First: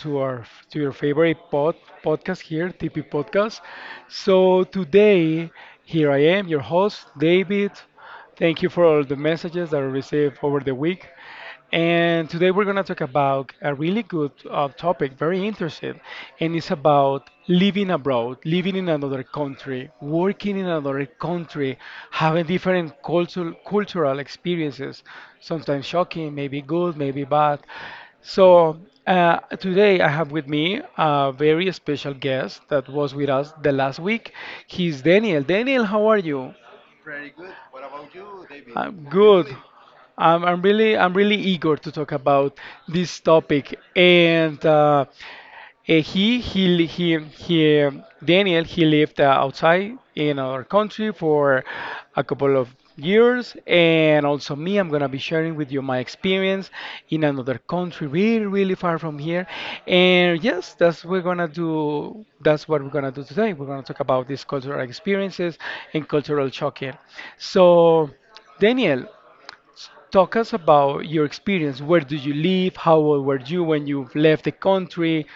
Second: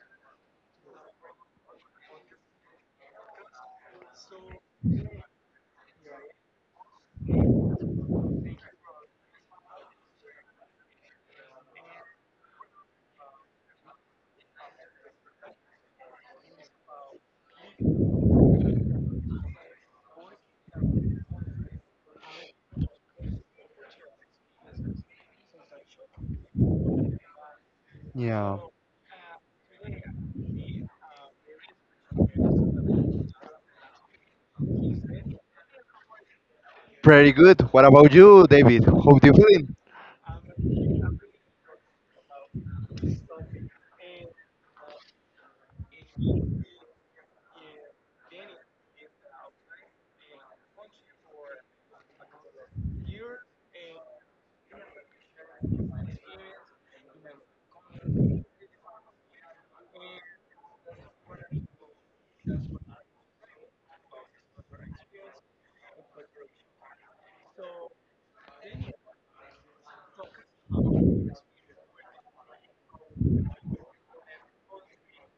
to our to your favorite pod podcast here, TP Podcast. So today, here I am, your host, David. Thank you for all the messages that I received over the week. And today we're going to talk about a really good topic, very interesting, and it's about living abroad, living in another country, working in another country, having different cultural experiences, sometimes shocking, maybe good, maybe bad. Yeah. So today I have with me a very special guest that was with us the last week. He's Daniel. Daniel, how are you? Pretty good. What about you, David? I'm How do you good. feeling? I'm really eager to talk about this topic and he li- he Daniel, he lived outside in our country for a couple of years. And also me, I'm gonna be sharing with you my experience in another country, really really far from here. And yes, that's what we're gonna do today. We're gonna talk about these cultural experiences and cultural shock here. So Daniel, talk us about your experience. Where do you live? How old were you when you left the country?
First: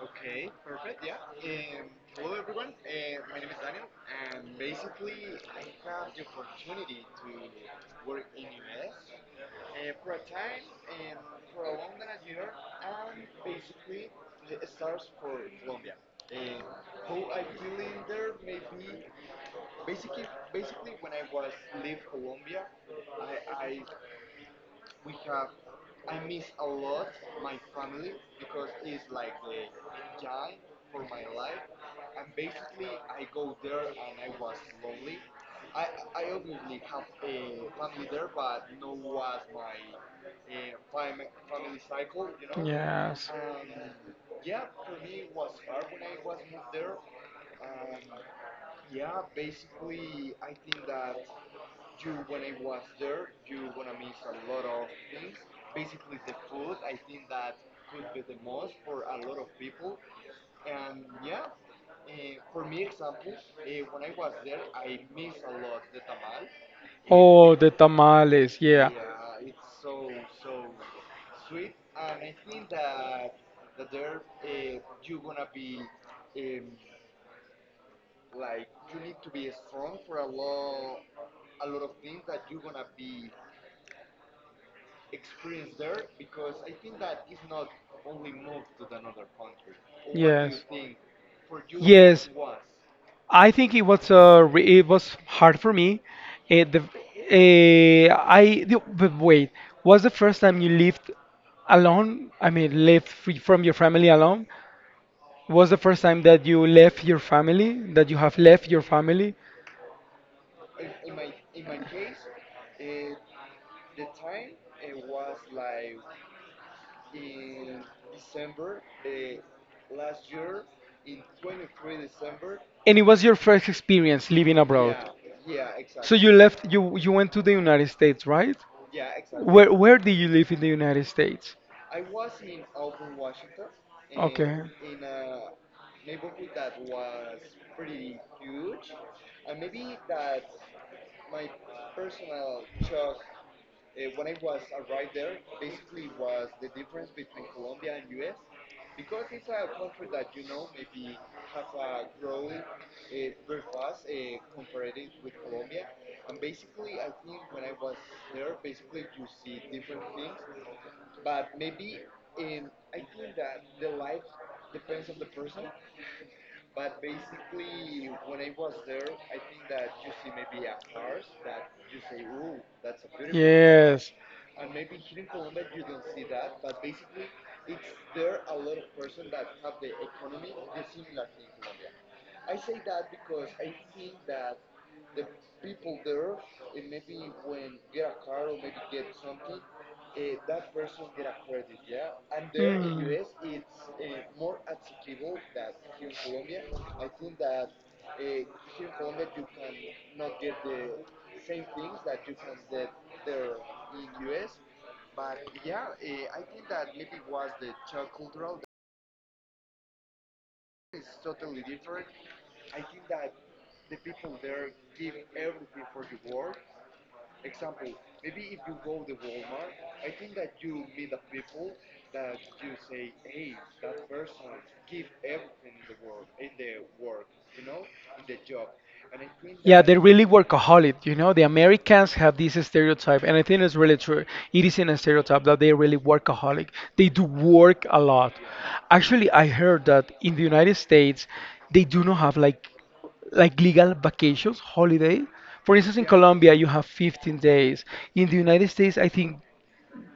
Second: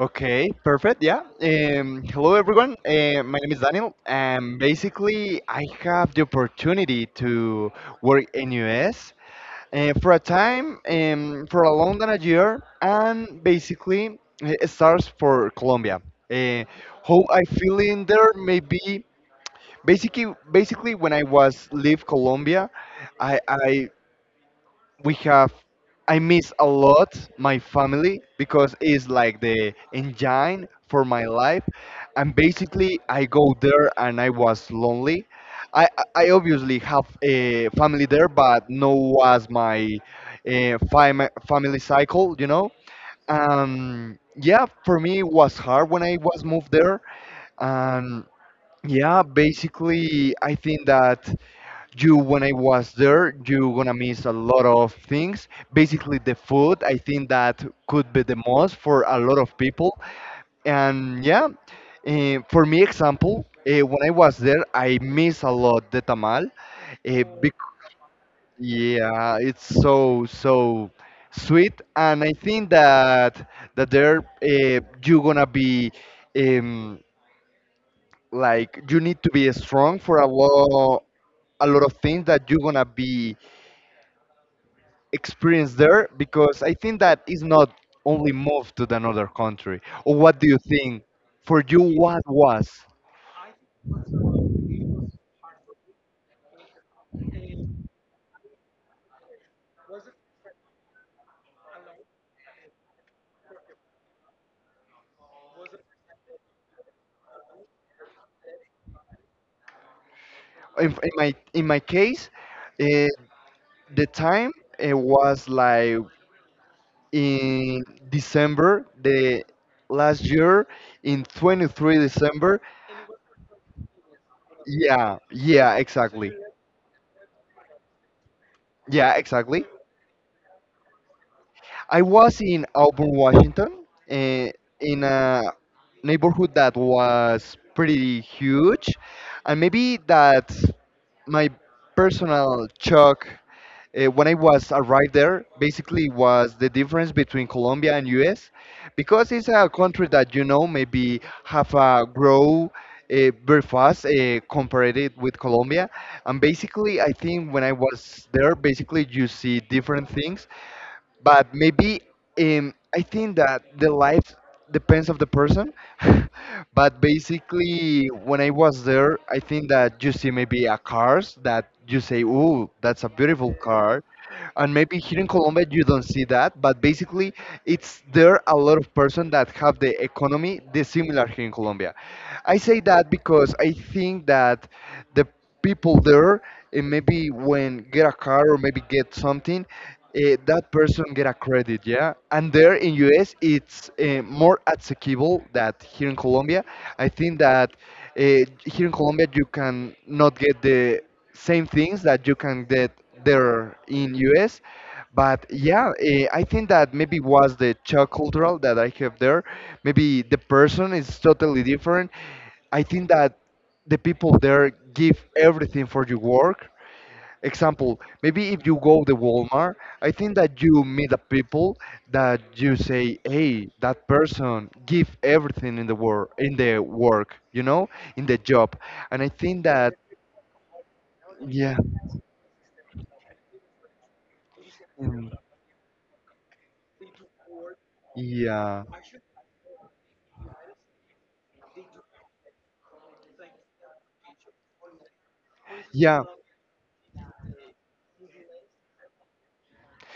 Okay, perfect. Yeah. Hello, everyone. My name is Daniel, and basically, I have the opportunity to work in US for a time, for a long than a year, and basically, it starts for Colombia. Uh, how I feel in there, maybe basically when I was leave Colombia, I we have I miss a lot my family because it's like the engine for my life, and basically I go there and I was lonely. I obviously have a family there, but no was my family cycle, you know. Yes. Yeah, for me it was hard when I was moved there, and yeah, basically I think that you when I was there you're gonna miss a lot of things, basically the food. I think that could be the most for a lot of people. And yeah, for me example, when I was there I miss a lot the tamal bec- The tamales. Yeah. yeah, it's so so sweet. And I think that that there, you're gonna be um, like you need to be strong for a lot of things that you're gonna be experience there, because I think that is not only moved to another country. Or what do you think? For you, what was? I think it was it was hard for me. Eh, the, eh, I the, but wait, was the first time you lived alone? I mean, lived free from your family alone? Was the first time that you left your family, that you have left your family, In my in my case, eh, the time it was like in December the last year, in December 23rd. and it was your first experience living abroad? Yeah, yeah, So you exactly. left, you went to the United States, right? Yeah, exactly. Where did you live in the United States? I was in Auburn, Washington, Okay. in a neighborhood that was pretty huge, and maybe that's my personal shock, when I was arrived there. Basically, was the difference between Colombia and U.S., because it's a country that you know maybe have a grow very fast, compared it with Colombia. And basically, I think when I was there, basically you see different things, but maybe I think that the life depends of the person. But basically, when I was there, I think that you see maybe a cars that you say, "Ooh, that's a beautiful car," Yes. and maybe here in Colombia you don't see that, but basically it's there a lot of person that have the economy dissimilar here in Colombia. I say that because I think that the people there, and maybe when get a car or maybe get something, that person get a credit. Yeah, and there in us Hmm. it's more accessible that here in colombia. I think that here in colombia you can not get the same things that you can get there in US. But yeah, I think that maybe was the Czech cultural that I have there. Maybe the person is totally different. I think that the people there give everything for your work. Example, maybe if you go to Walmart, I think that you meet the people that you say, "Hey, that person give everything in the work, you know, in the job." And I think Yeah, that, they're really workaholic. You know, the yeah. Americans have this stereotype, and I think it's really true. It is in a Mm, stereotype that they're really workaholic. They do work a lot. yeah, Actually, I heard that in the United States, they do not have like legal vacations, holiday. For instance, in yeah, Colombia, you have 15 days. In the United States, I think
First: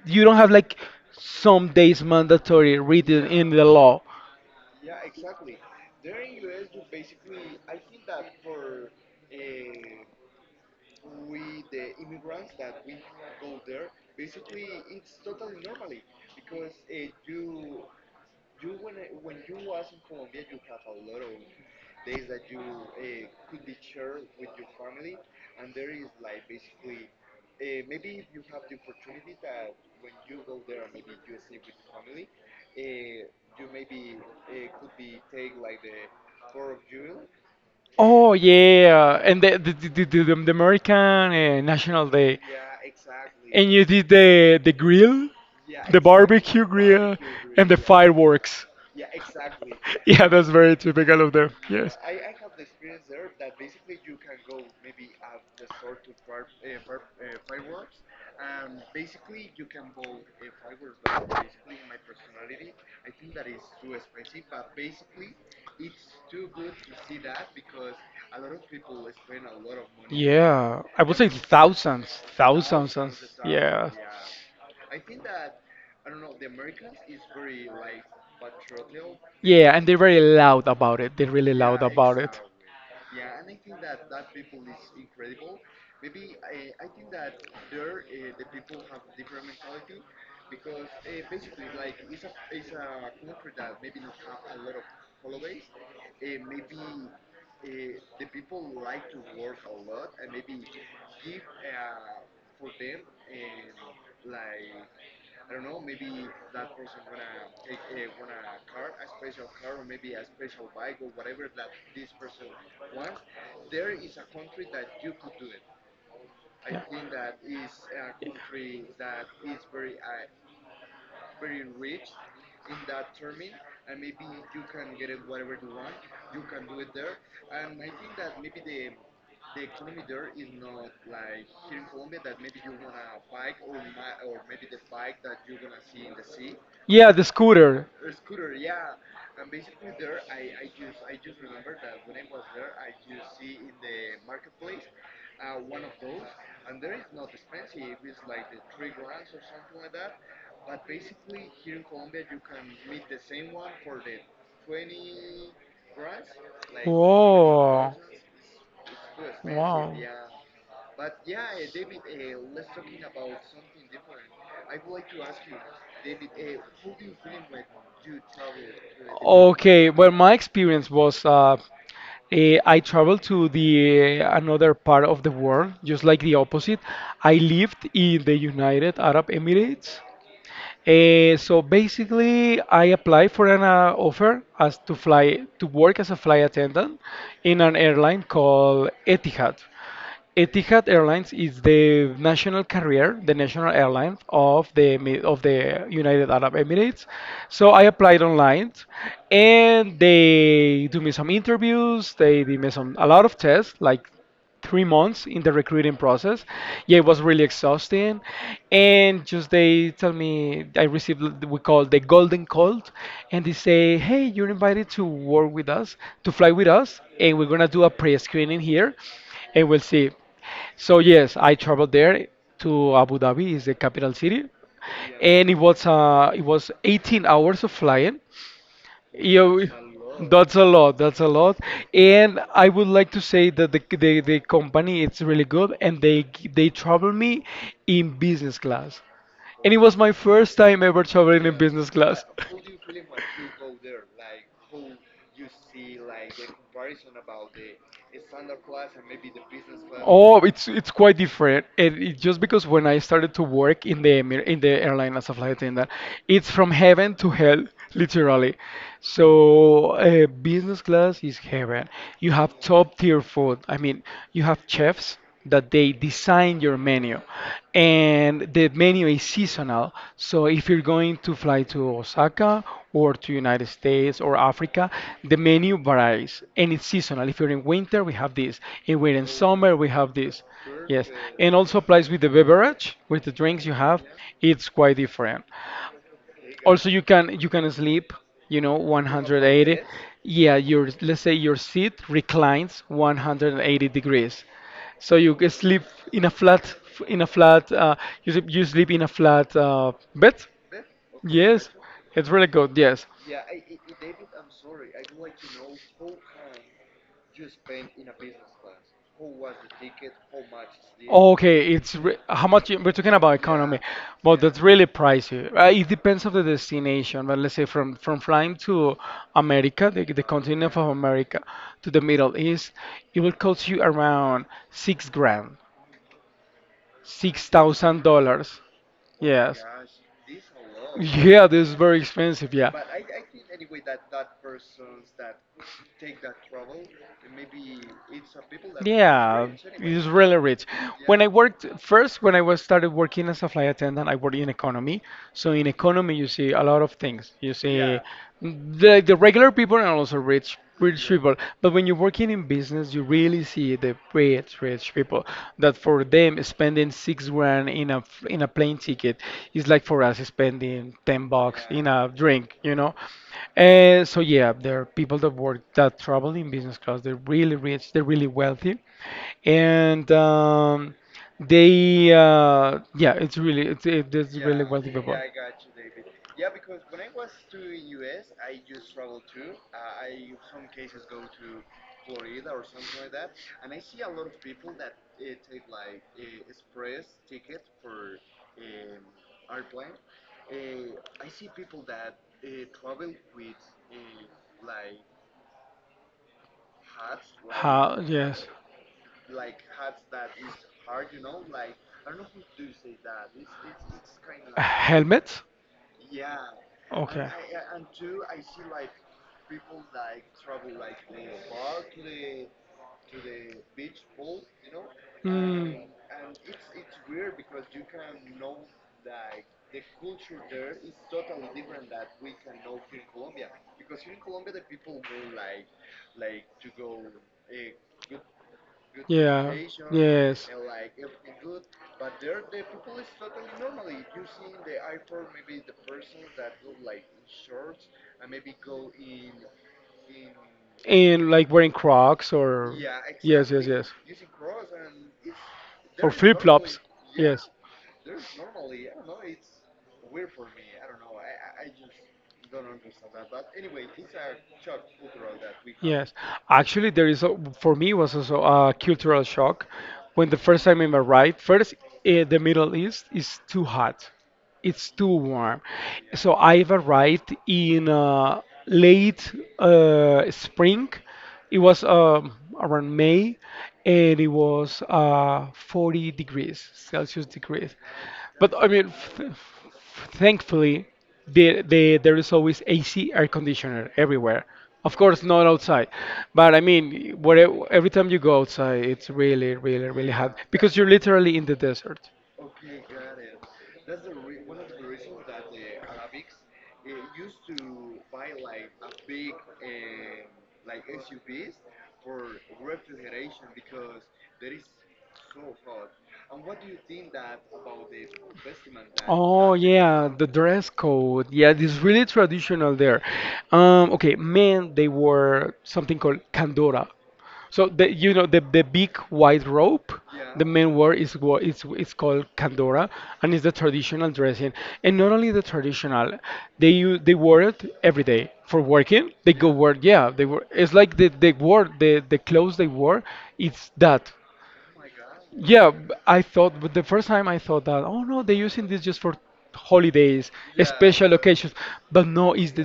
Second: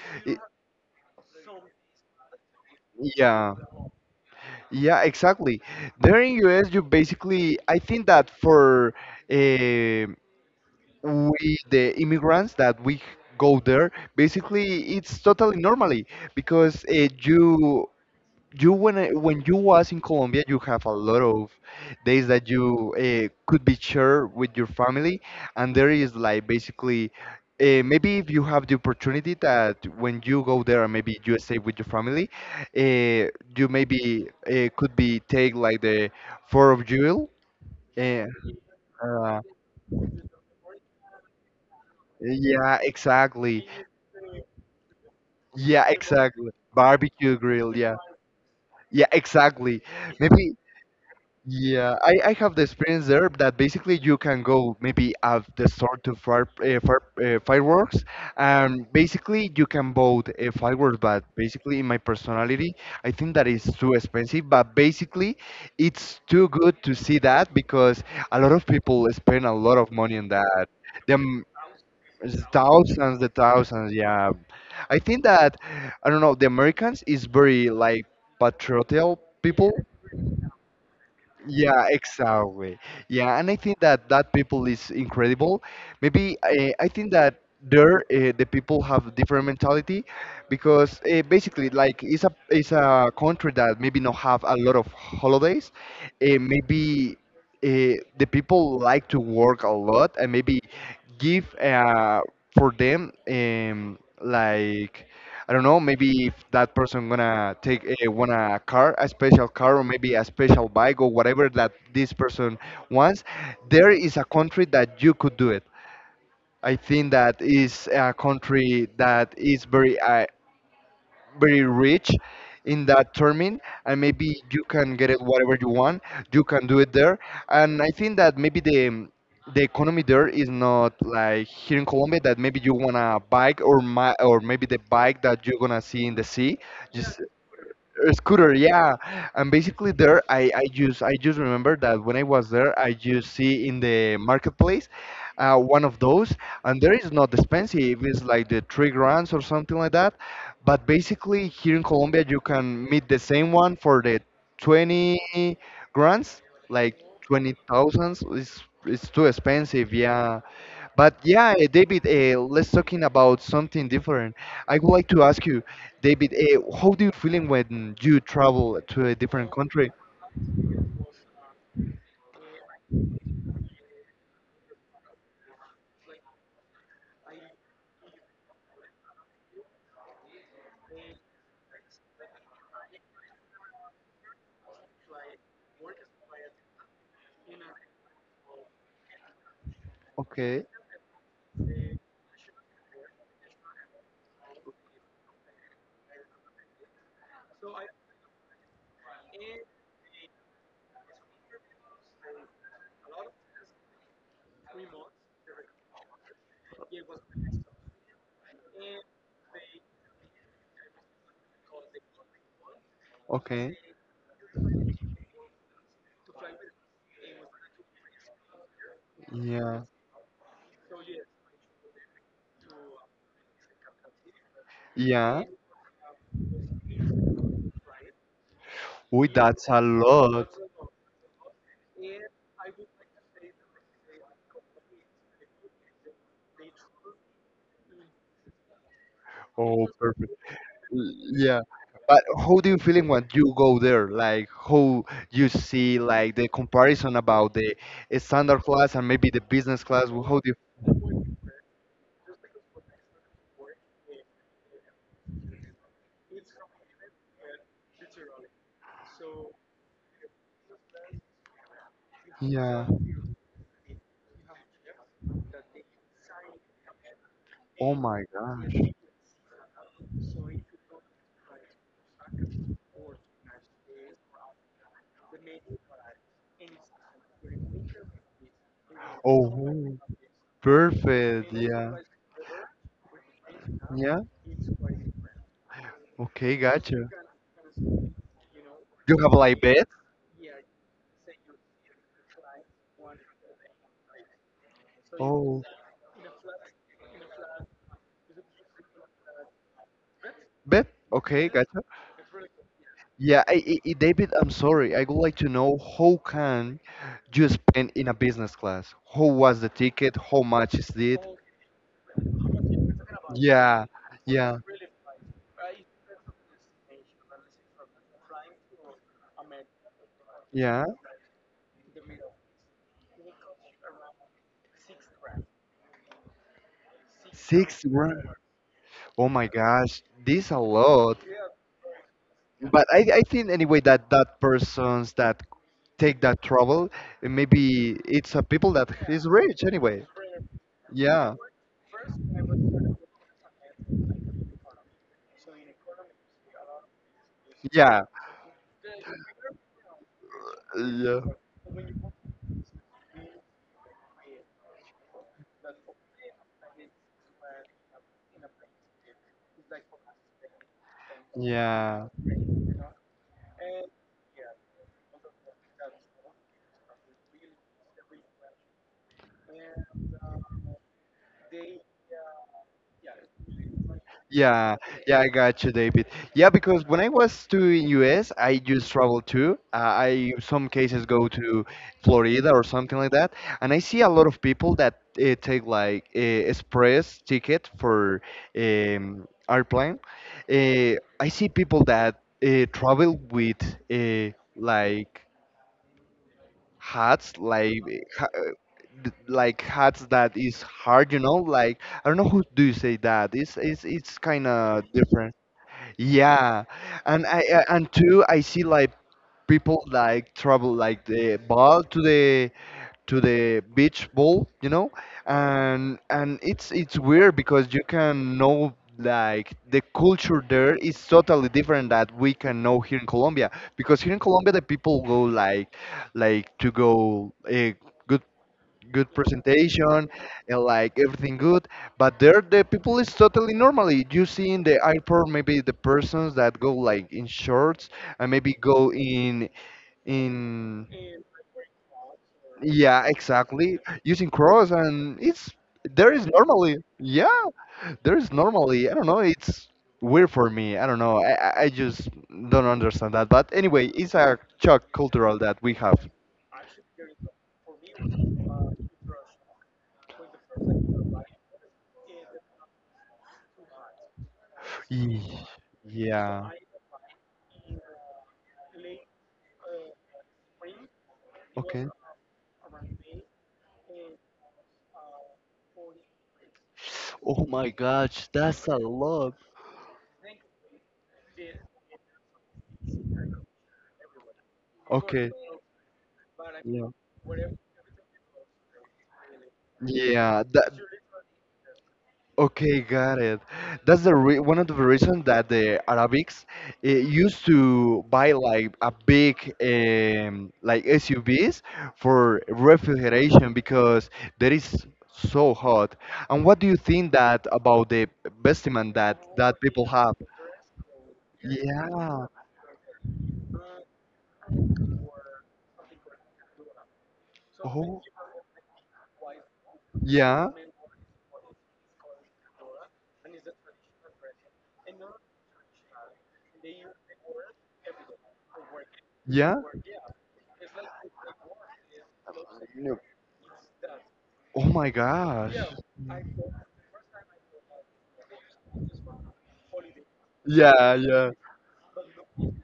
you don't i- have like some days mandatory written in yeah, the law. yeah, exactly. There in US, you basically, I think that for eh, we the immigrants that we go there, basically it's totally normally, because you when you was in Colombia, you have a lot of days that you could be shared with your family, and there is like basically, maybe if you have the opportunity that when you go there, and maybe you stay with your family, uh, you maybe could be take like the four of Jewel. Uh, Oh yeah, uh, and the American National Day. yeah, exactly. And you did Yeah, the exactly. barbecue grill, Barbecue and the grill. Yeah, fireworks. yeah, exactly. Yeah, that's Maybe. very typical of them. Yeah, Yes. I, I have the experience there that basically you can go maybe at the store to fireworks, and basically you can buy fireworks. But basically, in my personality, I think that is too expensive. But basically, it's too good to see that because a lot of people spend a lot of money on that. Yeah, I would say Them thousands, thousands. And... thousands, the yeah. thousands. Yeah, I think that I don't know. The Americans is very like patriotic people. Yeah, and they're very loud about it. They're really loud Yeah, about it. exactly. Yeah, and I think that that people is incredible. Maybe I think that there, the people have different mentality, because basically like it's a country that maybe not have a lot of holidays. Maybe the people like to work a lot, and maybe give for them, like I don't know, maybe if that person gonna want a car, a special car, or maybe a special bike, or whatever that this person wants, there is a country that you could do it. I think that is a country that is very very rich in that termin, and maybe you can get it whatever you want, you can do it there. And I think that maybe the economy there is not like here in colombia, that maybe you want a bike, or my or maybe the bike that you're gonna see in the sea, Yeah, just the scooter. a scooter, yeah. And basically there, I just remember that when I was there I just see in the marketplace one of those, and there is not expensive, it's like the 3 grand or something like that. But basically here in Colombia you can meet the same one for the 20 grands, like 20 Whoa. thousands. It's too expensive, Wow. yeah. But yeah, David, let's talking about something different. I would like to ask you, David, how do you feeling when you travel to a different Okay, country? well, my experience was I traveled to another part of the world, just like the opposite. I lived in the United Arab Emirates. So basically, I applied for an offer as to fly to work as a flight attendant in an airline called Etihad. Okay, Etihad Airlines is the national carrier, the national airline of the United Arab Emirates. So I applied online, and they do me some interviews. They did me some a lot of tests, like 3 months in the recruiting process. Yeah, it was really exhausting, and just they tell me, I received what we call the golden call, and they okay, say, "Hey, you're invited to work with us, to fly with us, and we're gonna do a pre-screening here, and yeah, we'll see." So yes, I traveled there to Abu Dhabi, is the capital city, yeah. and it was 18 hours of flying. Uy, Yeah, that's a lot. that's a lot. That's a lot. And I would like to say that the company it's really good, and they travel me in business class, and it Oh, was my perfect. first time ever L- traveling in Yeah. business But class. how do you feeling when you go there? Like how you see like the comparison about the standard class and maybe the business class? Oh, How do you it's quite different. And it, just because when I started to work in the airline as a flight attendant, it's from heaven to hell, literally. So business class is heaven. You have Yeah. top tier food. I mean, you have chefs that they design your menu, Oh my and the gosh. menu is seasonal. So if you're going to fly to Osaka or to United States or Africa, the menu varies, and it's seasonal. If you're in winter, we have this. If we're in summer, we Oh, have this. Yes. perfect. And also Yeah. applies with the beverage, with the drinks you have. Yeah. It's quite different. Okay, Also you gotcha. can, you can sleep, you know, You have like 180. bed? Yeah, your, let's say, your seat reclines 180 degrees, so you can Oh, sleep in a flat, in a flat uh, you, you sleep in a flat bed. bed? Okay, Yes, gotcha. it's really good, yes. David, I'm sorry. I would like to know how can you spend in a business class? How was the ticket? How much is it? Okay, it's re how much we're talking about economy, Yeah, but yeah, that's really pricey. It depends on the destination, but let's say from flying to America, the continent yeah. of America, to the Middle East, it will cost you around 6 grand, six Six thousand grand. dollars. Oh my Yes. gosh, this a lot. Yeah, this is very expensive. Yeah. But I think anyway that that persons that take that trouble, maybe it's a people that is Yeah, rich it's anyway. really rich. When I Yeah, worked first, when I was started working as a flight attendant, I worked in economy. So in economy, you see a lot of things. You see yeah, the regular people and also rich yeah. people. But when you're working in business, you really see the rich people. That for them, spending 6 grand in a plane ticket, it's like for us spending 10 bucks in a Yeah, drink, you know? And so, yeah, there are people that work that travel in business class. They're really rich, they're really wealthy. And yeah, it's really yeah, wealthy people. yeah, I got you, David. Yeah, because when I was to in US, I just travel too. I some cases go to Florida or something like that, and I see a lot of people that take like express ticket for airplane. I see people that travel with uh, like hats, like How, ha yes. Like hats that is hard, you know, like I don't know who do you say that. It's kind of different. Helmets? Yeah, and Okay. I and two, I see like people like travel like the ball to the beach ball, you know. Mm. And it's weird because you can know like the culture there is totally different that we can know here in Colombia, because here in Colombia the people go like to go good Yeah. presentation Yes. and like everything good. But there the people is totally normally, you see in the airport maybe the persons that go like in shorts, and maybe go in And like wearing Crocs or. yeah Yes, yes, exactly yes. using cross. And it's For there is flip normally, flops. yeah, Yes. there is normally, I don't know. It's weird for me, I don't know. I just don't understand that, but anyway it's a shock cultural that we have. Yes, actually, there is a, for me was also a cultural shock when the first time in my the Middle East is too hot. It's too Ye- warm. So Yeah. I've arrived in late spring. It was Okay. Around May, and it was 40 degrees Celsius Oh my degrees. gosh, But I that's a mean, th lot. thankfully, there is always AC air conditioner everywhere. Of course, Okay. not outside, but I Yeah. mean, where, every time you go outside, it's really, really, really hot Yeah. That. because you're literally in the desert. Okay, got it. That's the re one of the reasons that the Arabics used to buy like a big like SUVs for refrigeration, because that is so hot. And what do you think that about the bestiment that Oh that people yeah, have? the dress code. Yeah, it's really Yeah. traditional there. Okay, men, they wore something called kandora. So the, Oh, you know, the big white robe the yeah. men wore is it's called kandora, and it's the traditional dressing. And not only the traditional, they wore it every day for working. They go Yeah. work. Yeah, they were. It's like the clothes they wore. It's that. Oh my gosh. Yeah, I thought, but the first time I thought that, oh no, they're using this just for holidays, Yeah, special yeah. occasions. But no, it's the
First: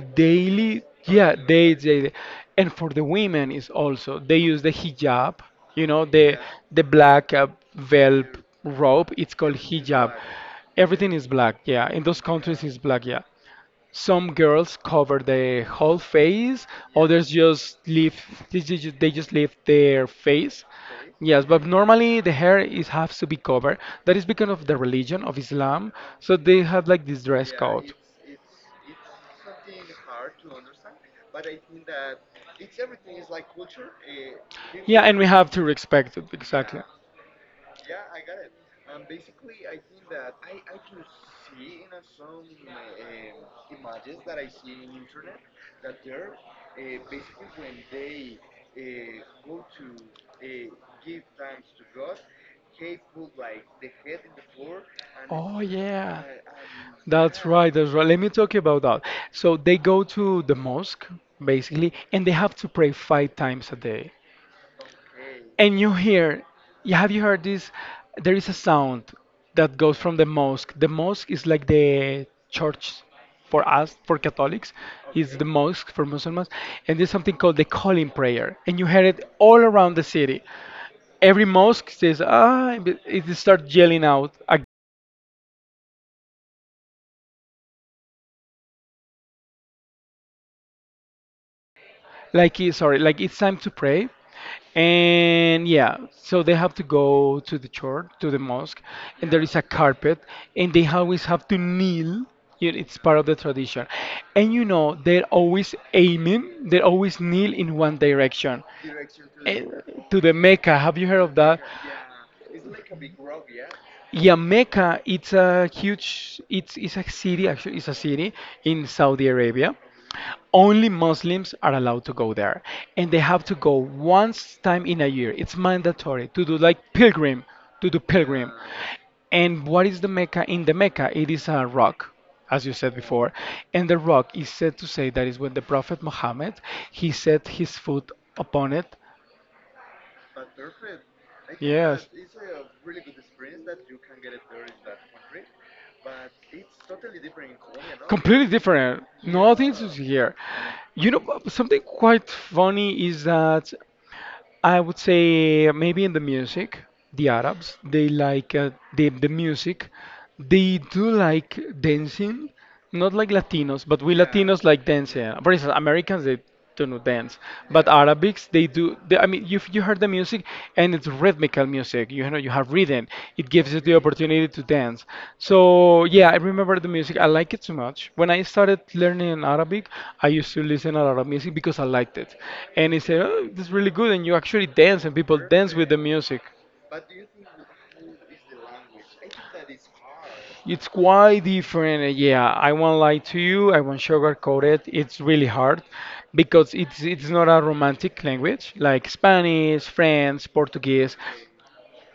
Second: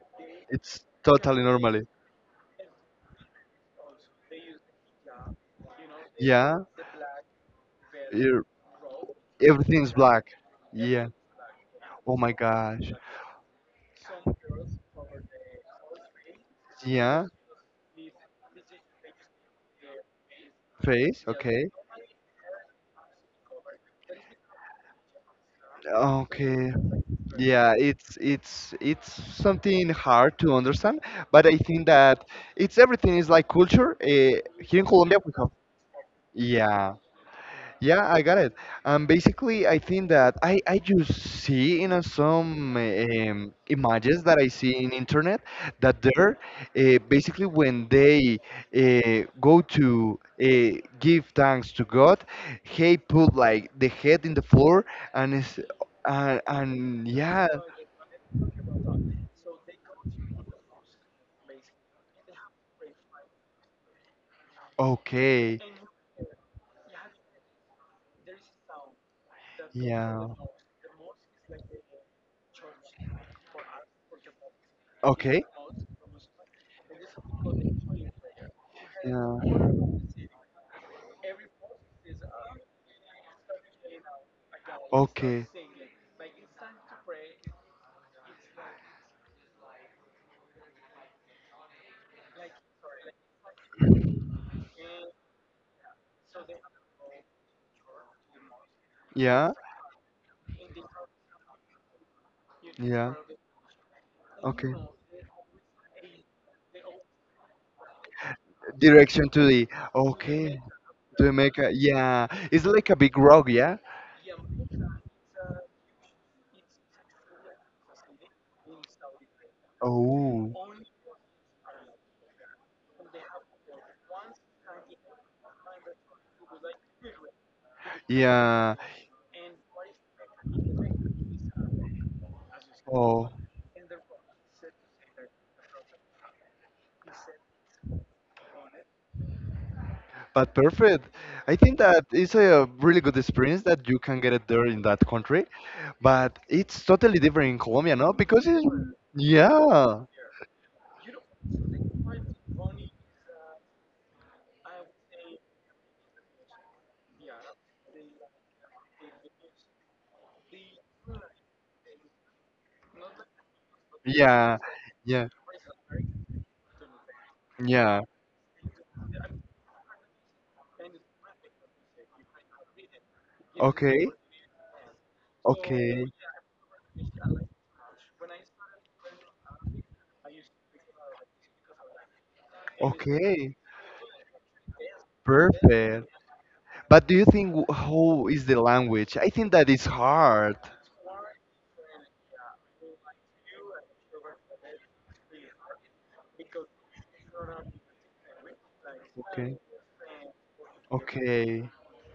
It's daily, yeah, totally normally. daily. And for the women is also they use the hijab, you know, Yeah. the black veil er- robe. It's called Everything's hijab. black. Yeah. Everything is black, yeah. In Oh those my countries, it's gosh. black, yeah. Some girls cover the whole face, Yeah. others just leave, they just leave their face. Face. Yes, but Okay. normally the hair is has to be covered. That is because of the religion of Islam, so they Okay. have like this dress Yeah, code. it's it's it's something hard to understand, but I think that it's everything is like culture. Here in Yeah, and Colombia, we we have have to respect it, exactly. yeah. Yeah, I got it. And basically, I think that I just see, you know, some images that I see in internet, that there basically when they go to give thanks to God, he put like the head in the floor, and is Yeah. And That's yeah yeah, right, that's right. Let me talk about that. So they go to the mosque, basically, and they have to pray 5 times a day. okay And you hear, yeah, have you heard this? There is a sound that goes from the yeah. mosque. The mosque is like the church for us, for Catholics. It's Okay. the Okay. mosque for Muslims. And there's something called the calling prayer. And you hear it Yeah. all around the city. Every mosque says, ah, and it starts yelling out a Okay. Sorry, like it's time to pray. And yeah, so they have to go to the church, to the mosque, and there Yeah. is a carpet, and they always have to kneel. You know, it's Yeah. part of the tradition. And you Okay. know, they're always aiming, they always kneel in one direction. Direction to eh, the to the okay. Mecca. Have you heard To of that? Jamaica. Yeah. It's like a big rock, yeah? Yeah, Mecca. It's a huge. It's a city. Actually, it's a city in Saudi Arabia, Oh. only Muslims are allowed to go there, and they have to go once time in a year. It's mandatory to do like pilgrim, to do pilgrim. Yeah. And what is the Mecca? In the Mecca, it is a rock, as you said Oh, before, and the rock is said to say that is when the Prophet Muhammad, he set his foot upon it. but perfect. I think that Yes, it's a really good experience that you can get it there in that country, but it's totally different in Colombia, no? completely Because it's, different. Nothing to yeah, here. You know, something quite funny is that I would say maybe in the music, the Arabs, they like the music. They do like dancing, not like Latinos, but we yeah, Latinos like yeah, dancing. For instance, Americans, they don't dance, but yeah. Arabics, they do. They, I mean, if you heard the music, and it's rhythmical music. You know, you have rhythm. It gives you the Okay, opportunity to dance. So okay. yeah, I remember the music. I like it so much. When I started learning Arabic, I used to listen a lot of music because I liked it, and it said, "Oh, Okay, this is really good," and you actually dance, and people dance with the perfect. music. But do you think w- how is the language? I think that is hard. It's quite different. Yeah, I won't lie to you. I won't sugarcoat it. It's really hard because it's not a romantic language like Okay, Spanish, French, Portuguese. okay,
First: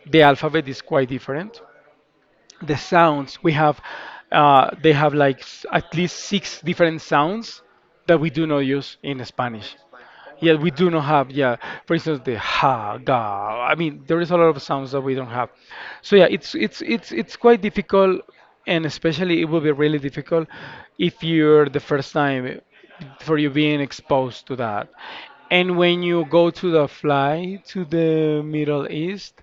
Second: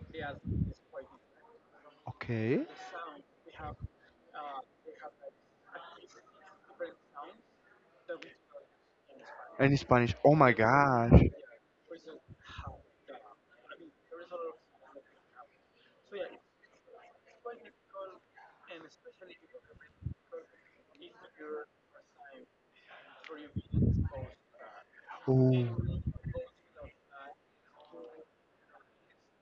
The alphabet is quite different. okay. The sounds we have they have like at least six different sounds that we do not use in And Spanish. in Spanish, oh my Yeah, we do not gosh. have, yeah, for instance, the ha, ga. I mean, there is a lot of sounds that we don't have. So yeah, it's quite difficult, and especially it will be really difficult if you're the first time for you being exposed to that. Oh, And when you go to the fly to the Middle East,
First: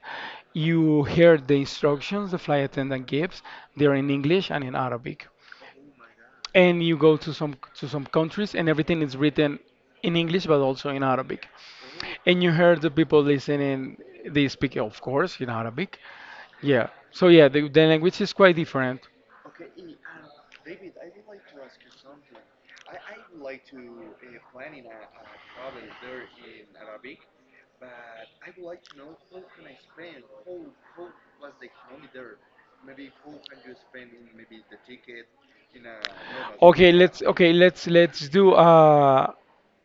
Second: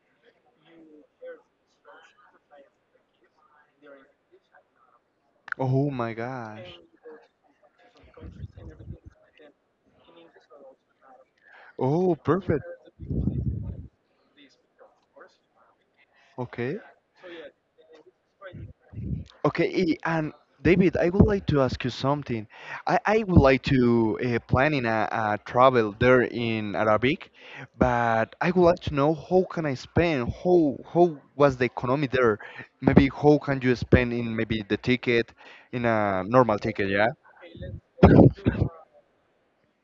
you hear the instructions the flight attendant gives. They're in English and in Arabic, oh my gosh. and you go to some countries, and everything is written in English but also in Arabic. Oh, And you perfect. hear the people listening, they speak of course in Arabic. Okay. Yeah. So yeah, the language is quite different. Okay, I- and David, I would like to ask you something. I would like to planning a travel there in Arabic, but I would like to know how can I spend, how was the economy there? Maybe how can you spend in maybe the ticket, in a normal ticket, Okay, yeah? let's do uh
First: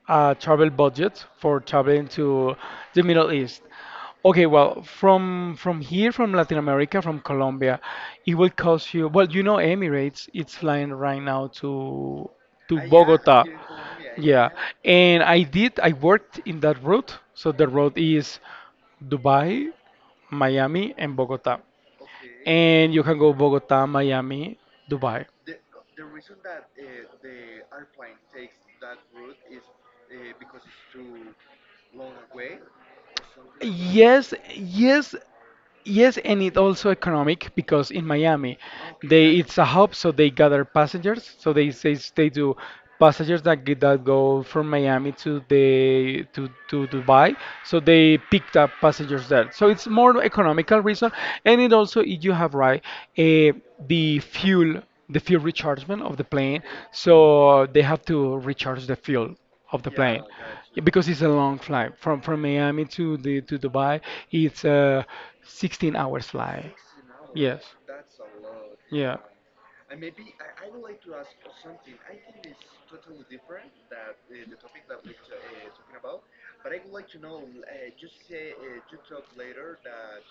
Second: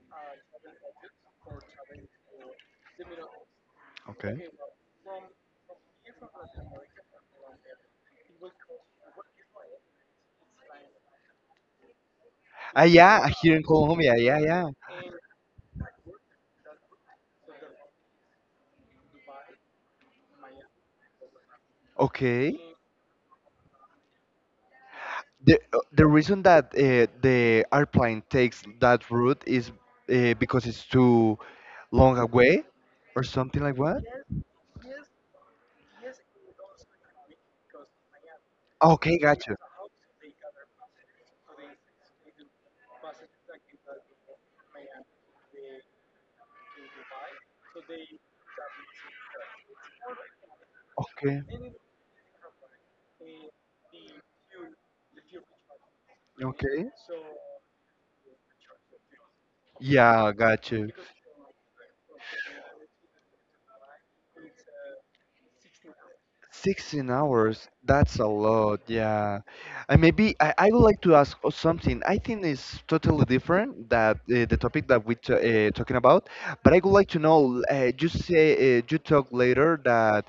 uh, travel budget for traveling to the Middle East. Okay, Okay. well, from here, from Latin America, from Colombia, it will cost you. Well, you know, Emirates, it's flying right now to Ah, yeah, Bogota. here in Colombia, yeah, Yeah, yeah. and I did. I worked in that route, so the route is Dubai, Miami, and Bogota. Okay. And you can go Bogota, Miami, Dubai. The reason that the airplane takes that route is because it's too long away or something like what? Yes, yes, yes, and it also economic because in Miami, Okay, they okay, it's gotcha. a hub, so they gather passengers. So they say they do passengers that that go from Miami to Dubai. So they picked up passengers there. So it's more economical reason, Okay, and it also you have right, eh, the fuel. The fuel rechargement of the plane, okay. so they have to recharge the fuel of the plane. Yeah, plane Yeah, gotcha. because it's a long flight from Miami to the to Dubai. It's a 16 hours flight. 16 Yes. hours, that's a lot, Yeah. yeah. And maybe I would like to something. I think it's totally different that the topic that we're talking about, but I would like to know, you say, you talk later that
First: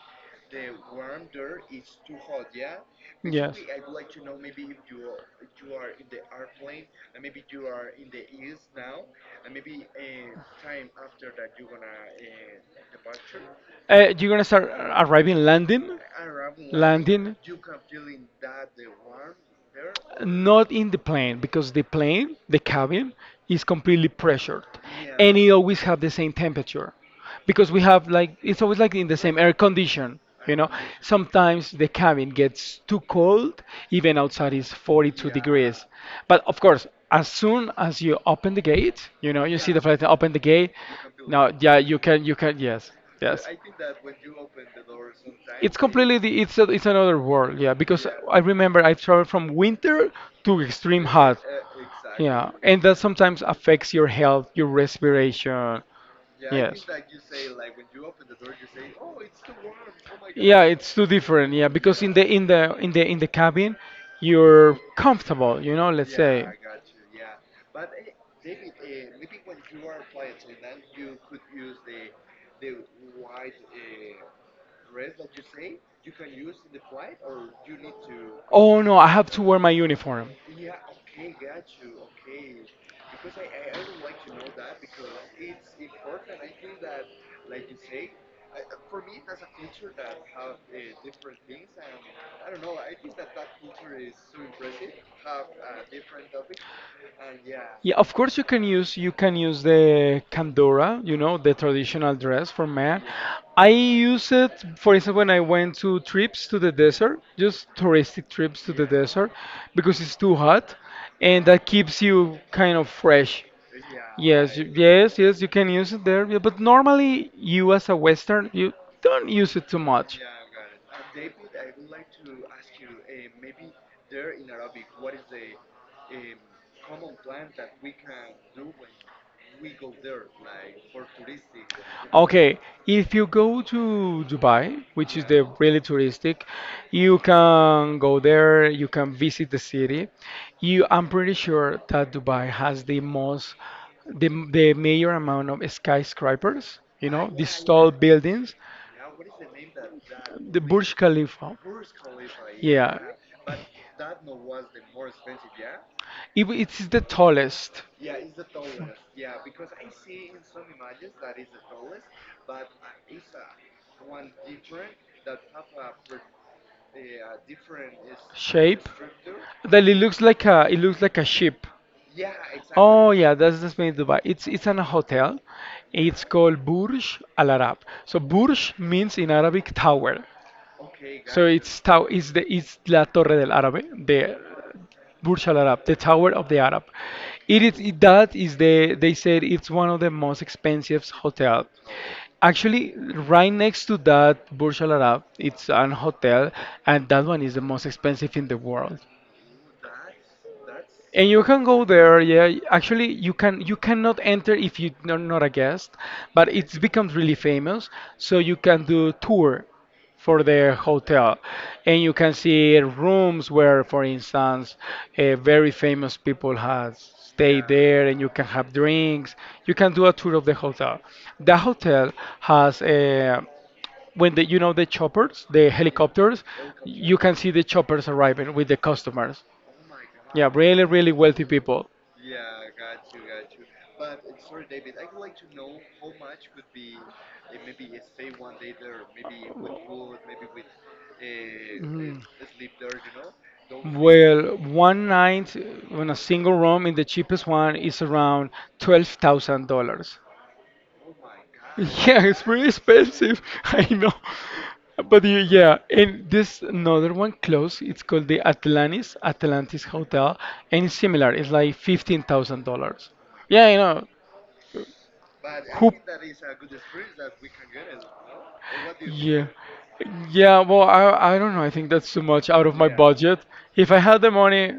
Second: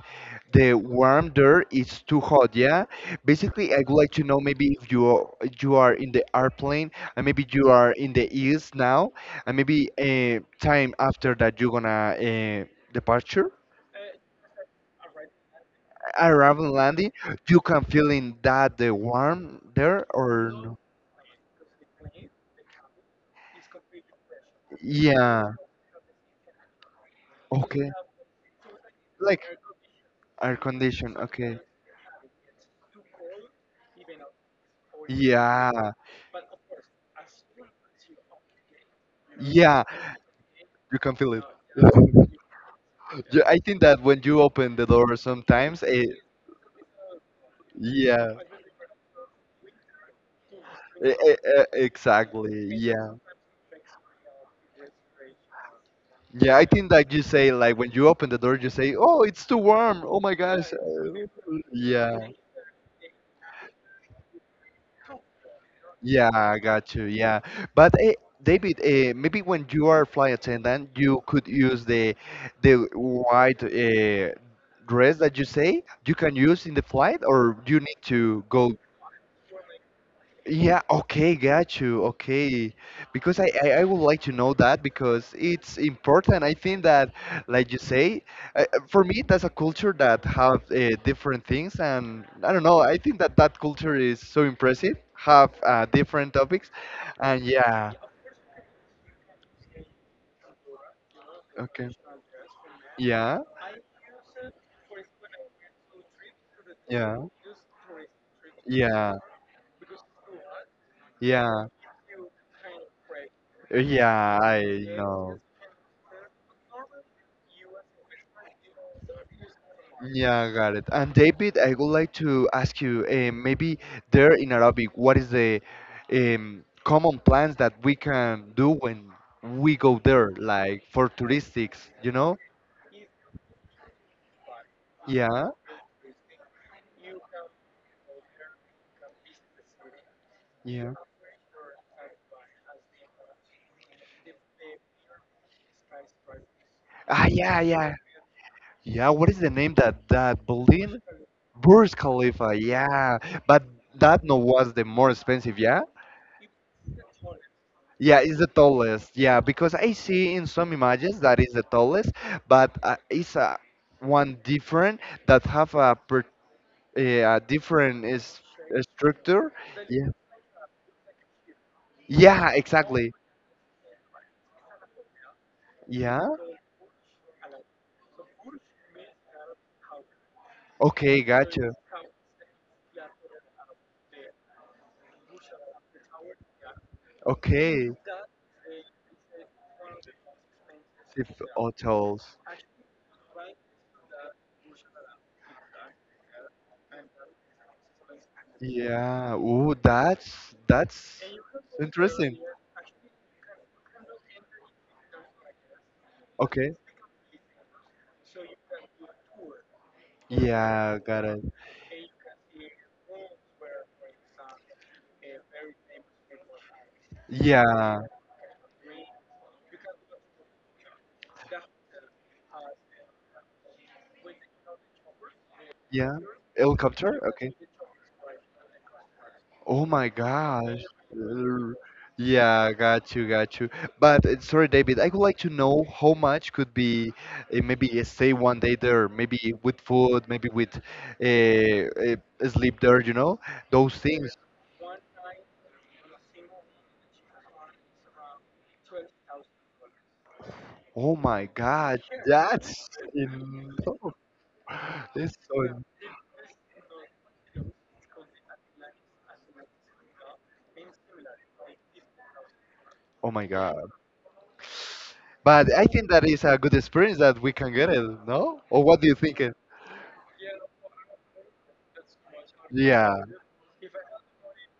the warm there is too hot, yeah? Yes. Basically, I would like to know maybe if you are, you are in the airplane and maybe you are in the east now, and maybe time after that you're gonna departure You're gonna start arriving, landing, arriving landing, landing. you can feel in that the warm there or Not no? in the plane because the plane, the cabin, is completely pressured. Yeah. And it Yeah. always have the same temperature, because we Okay. have like it's always like in the same Like air condition. You air know, uh-huh, condition. Okay. sometimes the cabin gets too cold, even outside is 42, yeah, degrees. Yeah. But of course, as soon as you open the gate, you see, yeah, the Yeah. flight open the gate. You You can can feel, feel it. now, cold, yeah, you can, yes, Yeah, yes. I think that when you open the door It's sometimes, it, completely it's another world, yeah. Because yeah, I remember I traveled from winter to extreme hot, exactly. yeah, and that Yeah. sometimes affects your health, your respiration. Yeah, I Yes. think that you say like when you open the door, you say, "Oh, it's too warm. Oh my Yeah, gosh." it's too different. Yeah, because in the Yeah. in the in the in the cabin, you're comfortable. You know, let's Yeah, say. I got you. Yeah, but David, maybe when you are flight attendant, you could use the white dress that you say you can use in the flight, or you need to go Oh no, I have to wear my uniform. yeah, okay, got you. Okay. Because I would like to know that because it's important. I think that, like you say, for me, that's a culture that have different things. And I don't know, I think that that culture is so impressive, have different topics. And yeah, Yeah, of course you can use the kandora, you know, the okay. traditional dress for men. Yeah. Yeah, I use it, for instance, when I went to trips to the yeah, desert, just touristic trips to the, yeah, yeah, desert, because it's too hot, and yeah. that keeps you kind of fresh. Yeah, Yes, right. I Yes, yes, know. you can use it there, yeah, but normally you as a Western, you don't use it too much. Yeah, got it. And David, I would like to ask you, maybe there in Arabic, what is the common plans that we can do when we go there, like for touristics, you know? Okay, if you go to Dubai, which is, yeah, Yeah, the really touristic, you can go there, you can visit the city. You, yeah. I'm pretty sure that Dubai has the most, the major amount of skyscrapers, you Ah, know, these yeah, tall yeah. buildings, Yeah, yeah, what is the name that that the Burj building? Khalifa. Burj Khalifa, Yeah, yeah, but that no was the more expensive, yeah? it's the tallest. Yeah, it's the tallest, yeah, because I see in some images that is the tallest, but it's one different that have a, per, a different is, Shape structure. that Yeah, it looks like a ship. yeah, exactly. Oh yeah, that's the Spain Dubai. It's an hotel. Yeah. It's called Burj Al Arab. So Burj means in Arabic tower. Okay, So gotcha. It's La Torre del Árabe, the Burj Al Arab, the Tower of the Arab. It is Okay, it, that is the they said it's one of the most expensive Sif hotels. hotels. Actually, right next to that Burj Al Arab, it's an hotel, and that one is the most expensive in the world, Yeah. Ooh, that's and you can go there, interesting. yeah, actually you cannot enter if you're not a guest, but Okay. it's becomes really famous, so you can do tour for the Yeah, got hotel, it. and you can see rooms where, for instance, very famous people has stayed Yeah. there, and you can have drinks, you can do a tour of the hotel. The hotel has a, when the, you know, the choppers, the Yeah. helicopters, Helicopter? you can Okay. see the choppers arriving with the customers, Oh my yeah, gosh. really, really wealthy Uh, people. Yeah, got you. But sorry, David, I would like to know how much could be maybe a stay one day there, maybe with food, maybe with sleep there, you know, those Mhm. things. Well, one night in a single room in the cheapest one is around $12,000. Oh my God, Yeah, it's pretty that's expensive. in, I oh, know. But that's you, so. yeah, and this another one close. It's called the Atlantis Hotel, and it's similar. It's like $15,000. Oh my Yeah, I God. know. But I Who? think that is a good experience that we can get Good as it, well. no? Or Or what what do do you you think? think? Yeah. It- Yeah, well, I don't know. I think that's too much out of my, yeah, Yeah, budget. If I had the money,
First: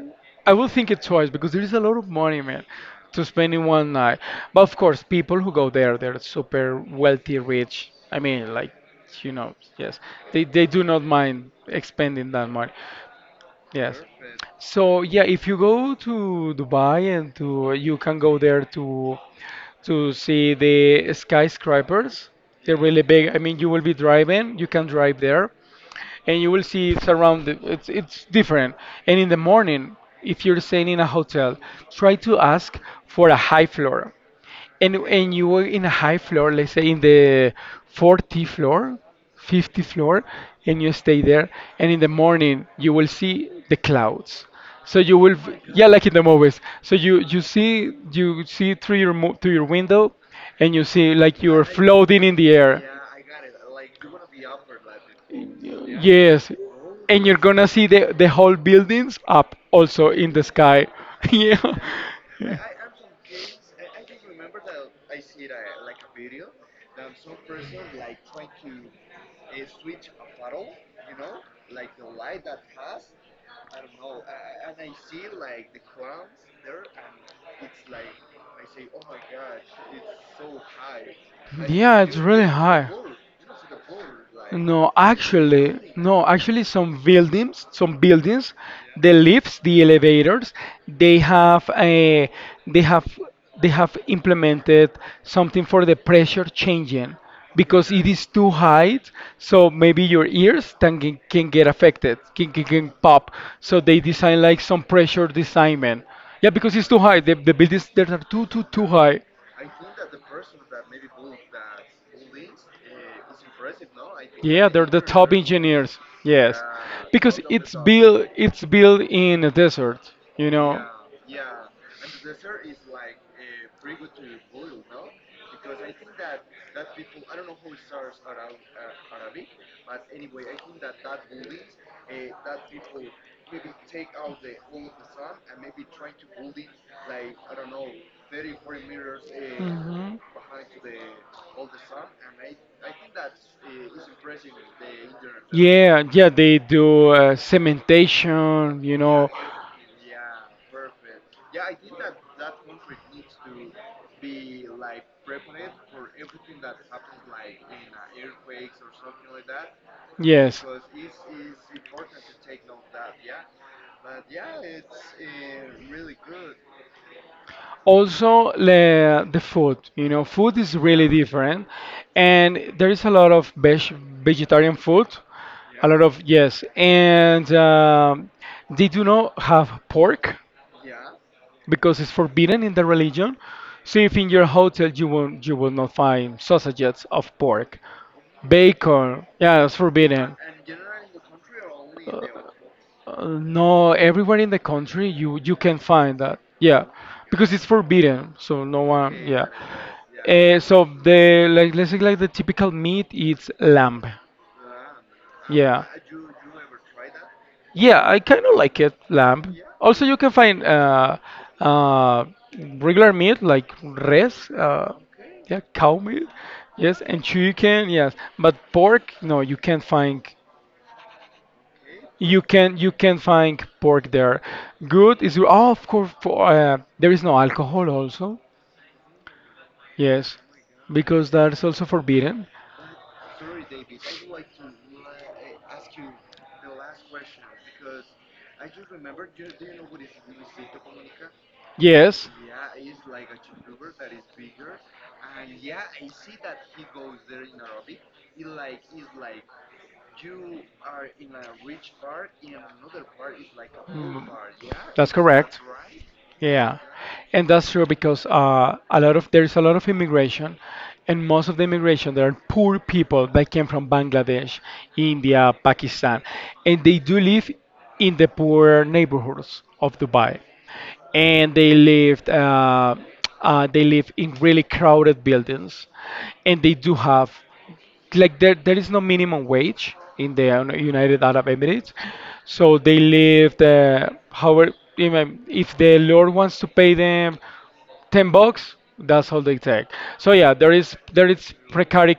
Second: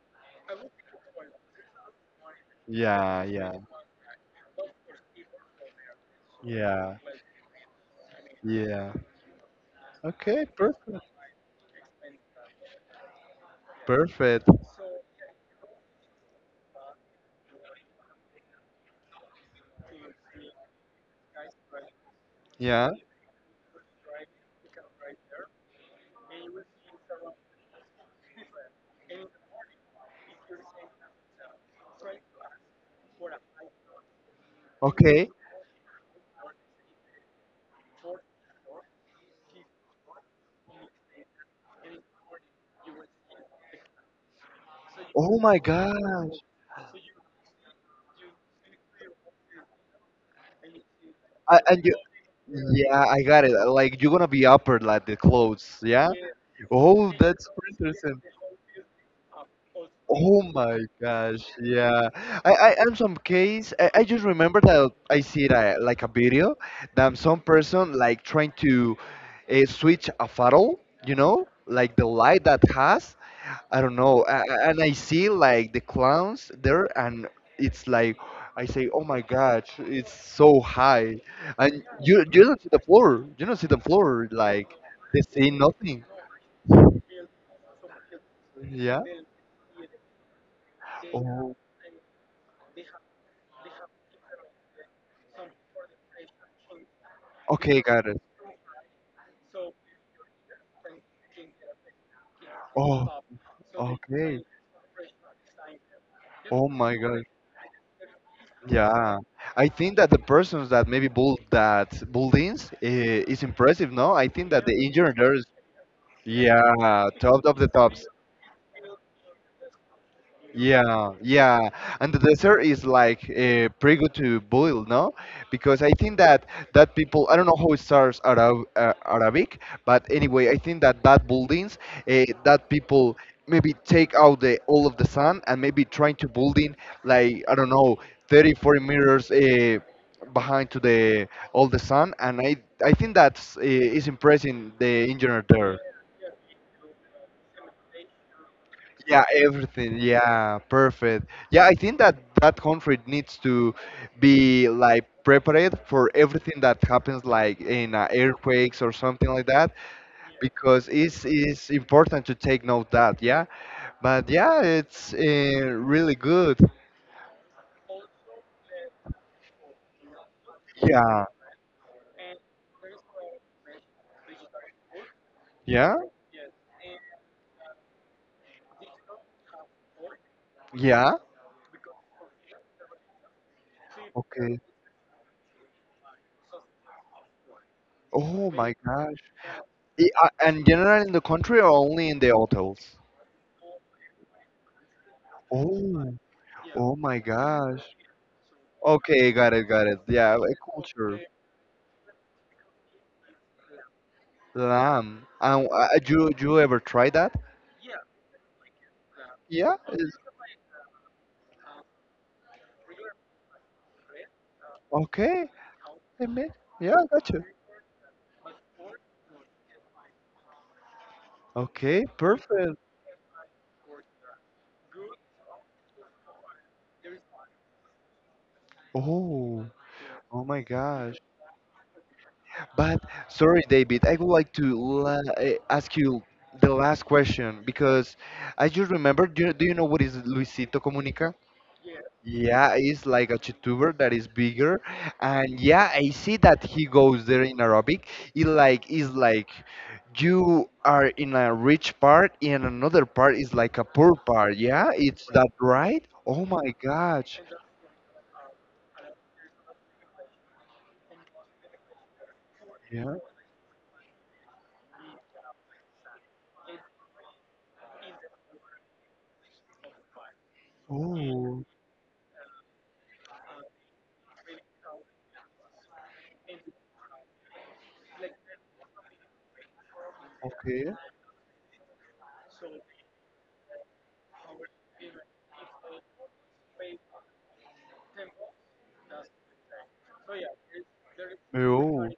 I would think it twice because there is a lot of money, man, yeah, to spend yeah, in one night. But of course, people who go there, they're super yeah, wealthy, rich. I mean, like, yeah. you know, yes. They Okay, they do perfect, not mind expending that money. Yes. Sure. perfect. So yeah, if you go to Dubai, and to you can go there to see the skyscrapers. They're Yeah. really big. I mean, you will be driving, you can drive there, and you will see it's around. It's different. And in the morning, if you're staying in a hotel, try to ask for a high floor, and Okay. and you were in a high floor, let's say in the 40 floor, 50 floor, and you stay there. And in the morning, you will see the clouds. So you will, Oh my yeah, like in the gosh. movies. So you see through your through your window, and you see like I, you're and you, floating in the air. yeah, I got it. Like you're gonna be upper like the clothes, yeah? Yes, Oh, and you're that's so gonna see the interesting. the whole buildings up also in Oh the my sky. gosh, yeah. I am some case. I just remember that I see that, like a Yeah. video that some person like trying to switch a funnel. You know, like the light that has. I don't know, and I see like the clowns there, and it's like I say, oh my gosh, it's so high, and you don't see the floor, you don't see the floor, like No, they see actually, nothing. Some buildings, Yeah. the lifts, the elevators, they Oh, have a, they have, they have implemented something for the pressure changing okay, because it got it. is too high, so maybe your ears can, can get affected, can Oh, pop. So they okay. design like some pressure designment. Yeah, Oh because it's my too high. God. The buildings that are too, too, too Yeah. high. I think that the persons that maybe build that buildings is impressive, no? I think that Yeah, they're the the top engineers, engineers. Yes, yeah, because top of the top. It's built in a desert. You know. Yeah, yeah, and the dessert is like pretty good to boil, no? Because I think that that people, I don't know how it starts Arab, Arabic, but anyway, I think that that buildings, that people maybe take out the all of the sun and maybe trying to building like I don't know 30, 40 meters Mhm. behind to the all the sun, and I think that's is impressing the engineer there. Yeah, yeah, they do cementation. You Yeah, know. everything. Yeah, perfect. Yeah, I think that that country needs to be like prepared for everything that happens, like in earthquakes or something like that, Yes. because it's important to take note that. Yeah, but yeah, it's really good. Also, the food, you know, food is really Yeah, different, and there is a lot of vegetarian food, a yeah, lot of, yes, and they do not have pork yeah. because it's forbidden in the religion, so if in your Okay. hotel you will not, find sausages of pork, Oh my gosh. bacon, yeah, it's forbidden. And generally in the country or only in the hotels? No, everywhere in the country you can Oh, find that. Yeah, oh my because it's gosh. forbidden, so no one. Okay, Yeah. got it, got it. Yeah, like So culture. the, like, let's say like the typical meat, it's lamb. Lamb. And Yeah. You ever try that? Yeah, I kind of like it lamb. Yeah. Also, you It's, can find uh, regular meat like res. Okay. Yeah, cow meat. I mean, yeah, Yes, I and got you. chicken. Yes, but pork. No, you can't find. Okay, You can, perfect. Find pork there. Good is, oh, of course for, there is no alcohol also. Oh, Yes, oh my gosh. because that's also forbidden. But sorry, David, I would like to ask you the last question because I just remembered. Do you know what is Luisito Comunica? Yes. Yeah, he's like a YouTuber that is bigger, and yeah, I see that he goes there in Arabic. It like is like you are in a rich part, and another part is like a poor Mm, part. Yeah, that's it's that correct. right? Oh my Yeah, gosh. and that's true because a lot of there's a lot of immigration, and most of the immigration there are poor Yeah. people that came from Bangladesh, India, Pakistan, and they do live in the poor neighborhoods of Dubai, and Oh, they live in really crowded buildings, and they do have like there is no minimum wage in the okay. United Arab Emirates, so they live. However, even if the Lord wants to pay them 10 bucks, that's all they take. So yeah, there is Oh. precarious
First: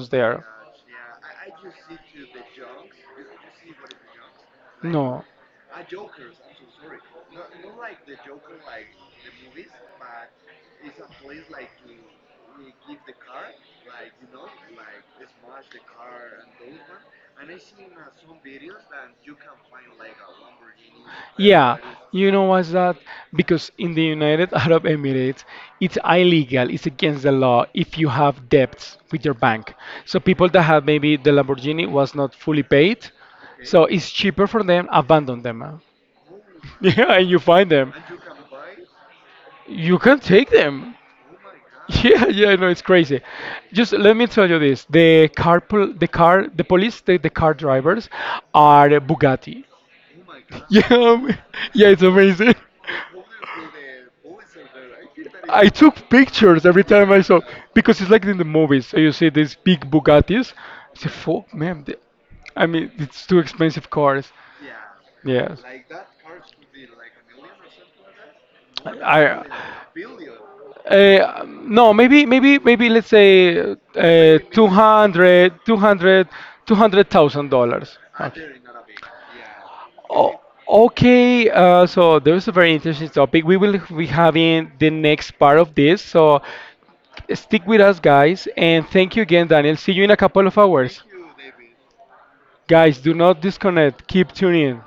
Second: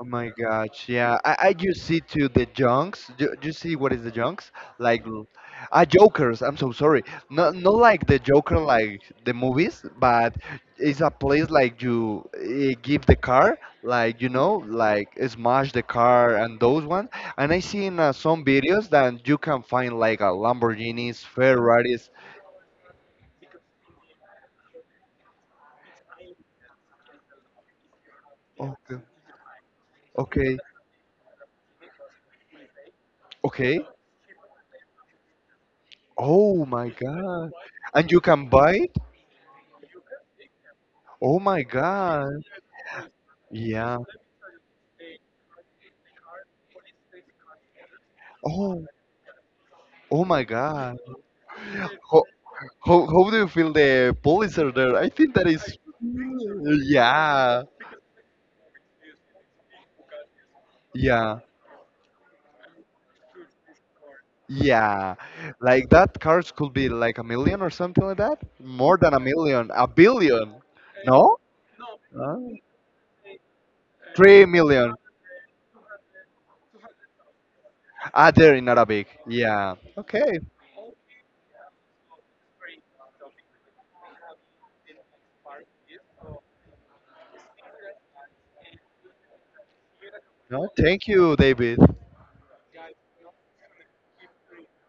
Oh my there. gosh, yeah. I just see to the junks. Do you see what is the junks? Like, No. l- Jokers. I'm so sorry. Not not like the Joker, like the movies, but it's a place like you give the car, like you know, like smash the car and those one. And I see in some videos that you can find like a Lamborghinis, Yeah, Ferraris. you know what's that? Because in the United Arab Emirates, it's illegal, it's against the law if you have debts Okay, with your bank. So people okay, that have maybe the Lamborghini was not fully paid, so okay. it's cheaper for them, abandon them. Oh my Yeah, and you god. find them. And you can buy it? You can take them. Oh my Yeah, god. yeah, no, it's crazy. Just Yeah. let me tell you this: the car, the police, the car drivers Oh, are Bugatti. oh my Yeah, God. How, yeah, it's amazing. How do you feel the police are there? I think that is, I took pictures every time I saw yeah, because it's like in the movies. So you see these big Bugattis. I say, yeah, "Fuck, man! I mean, it's too expensive cars." yeah. Yeah. Like that cars could be like a million or something like that. More than a I million, a billion. No? No, maybe, Huh? Let's say 3 million. $200. Ah, they're Okay. in Arabic. Yeah. Okay. O- okay, so there's a very interesting topic. We will be having the next part of this. So stick with us, guys, and thank you again, Daniel. See you in a couple of No, hours. thank you, David. Guys, do not disconnect. Keep tuning in.